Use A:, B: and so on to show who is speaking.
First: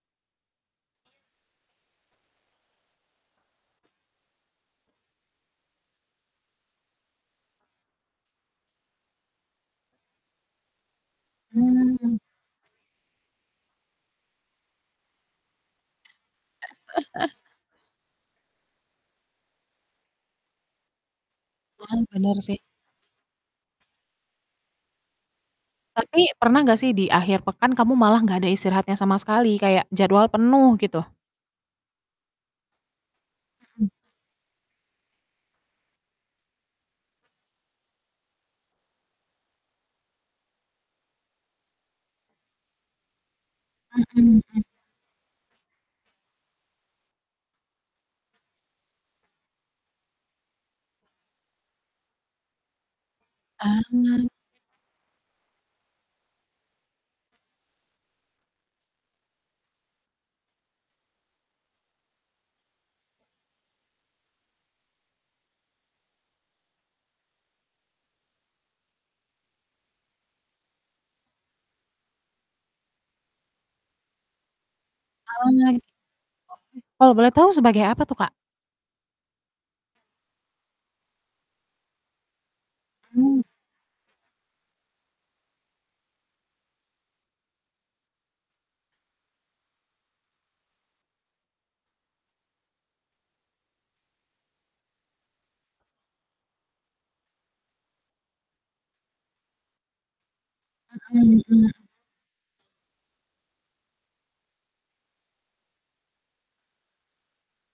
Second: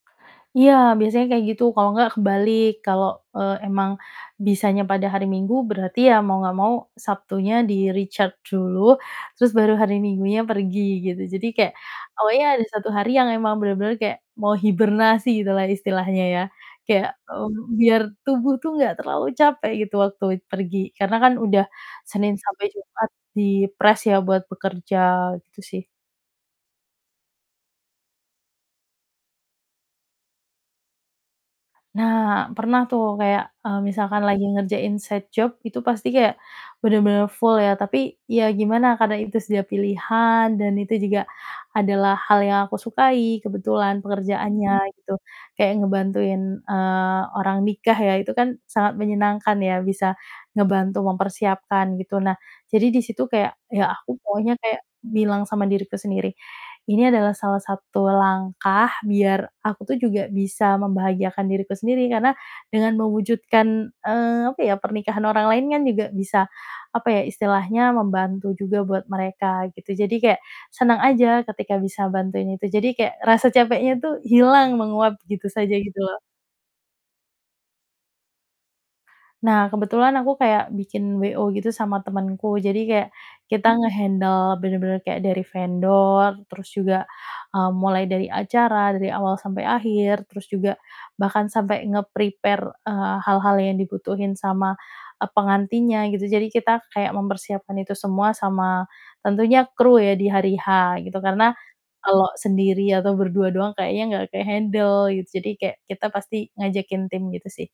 A: Iya, biasanya kayak gitu, kalau nggak kebalik kalau, eee, emang bisanya pada hari Minggu berarti ya mau nggak mau Sabtunya di-recharge dulu, terus baru hari Minggunya pergi gitu. Jadi kayak,
B: Hmm.
A: awalnya ada 1 hari yang emang bener-bener kayak mau hibernasi gitulah istilahnya ya. Kayak, mmm, biar tubuh tuh nggak terlalu capek gitu waktu pergi, karena kan udah
B: Wah,
A: Senin
B: bener sih.
A: sampai Jumat dipress ya, buat bekerja gitu sih.
B: Tapi pernah gak sih di akhir pekan kamu malah gak ada istirahatnya sama sekali kayak jadwal penuh gitu?
A: Nah, pernah tuh kayak, eee,
B: Hmm.
A: misalkan lagi ngerjain side job itu pasti kayak bener-bener full ya, tapi ya gimana karena itu sudah pilihan dan itu juga adalah hal yang aku sukai kebetulan
B: Mhm, mmm.
A: pekerjaannya gitu, kayak ngebantuin, eee, orang nikah ya, itu kan sangat menyenangkan ya bisa ngebantu mempersiapkan gitu. Nah jadi di situ kayak
B: Ah.
A: ya aku pokonya kayak bilang sama diriku sendiri, "Ini adalah salah satu langkah biar aku tuh juga bisa membahagiakan diriku sendiri, karena dengan mewujudkan, eee, apa ya pernikahan orang lain kan juga bisa apa ya, istilahnya membantu juga buat mereka," gitu. Jadi kayak seneng aja ketika bisa bantuin itu. Jadi kayak rasa capeknya tuh hilang menguap gitu
B: Ah,
A: saja
B: oke.
A: gitu loh.
B: Kalau boleh tahu sebagai apa tuh Kak?
A: Nah, kebetulan aku kayak bikin WO gitu sama temenku, jadi kayak
B: Hmm.
A: kita nge-handle bener-bener kayak dari vendor terus juga, mmm, mulai dari acara dari awal sampai akhir terus juga bahkan sampai nge-prepare, eee, hal-hal yang dibutuhin sama, eee, pengantinnya gitu, jadi kita kayak mempersiapkan itu semua sama tentunya kru ya di hari H gitu
B: Mhm
A: karena
B: mhm.
A: kalo sendiri atau berdua doang kayaknya enggak ke-handle gitu, jadi kayak kita pasti ngajakin tim gitu sih.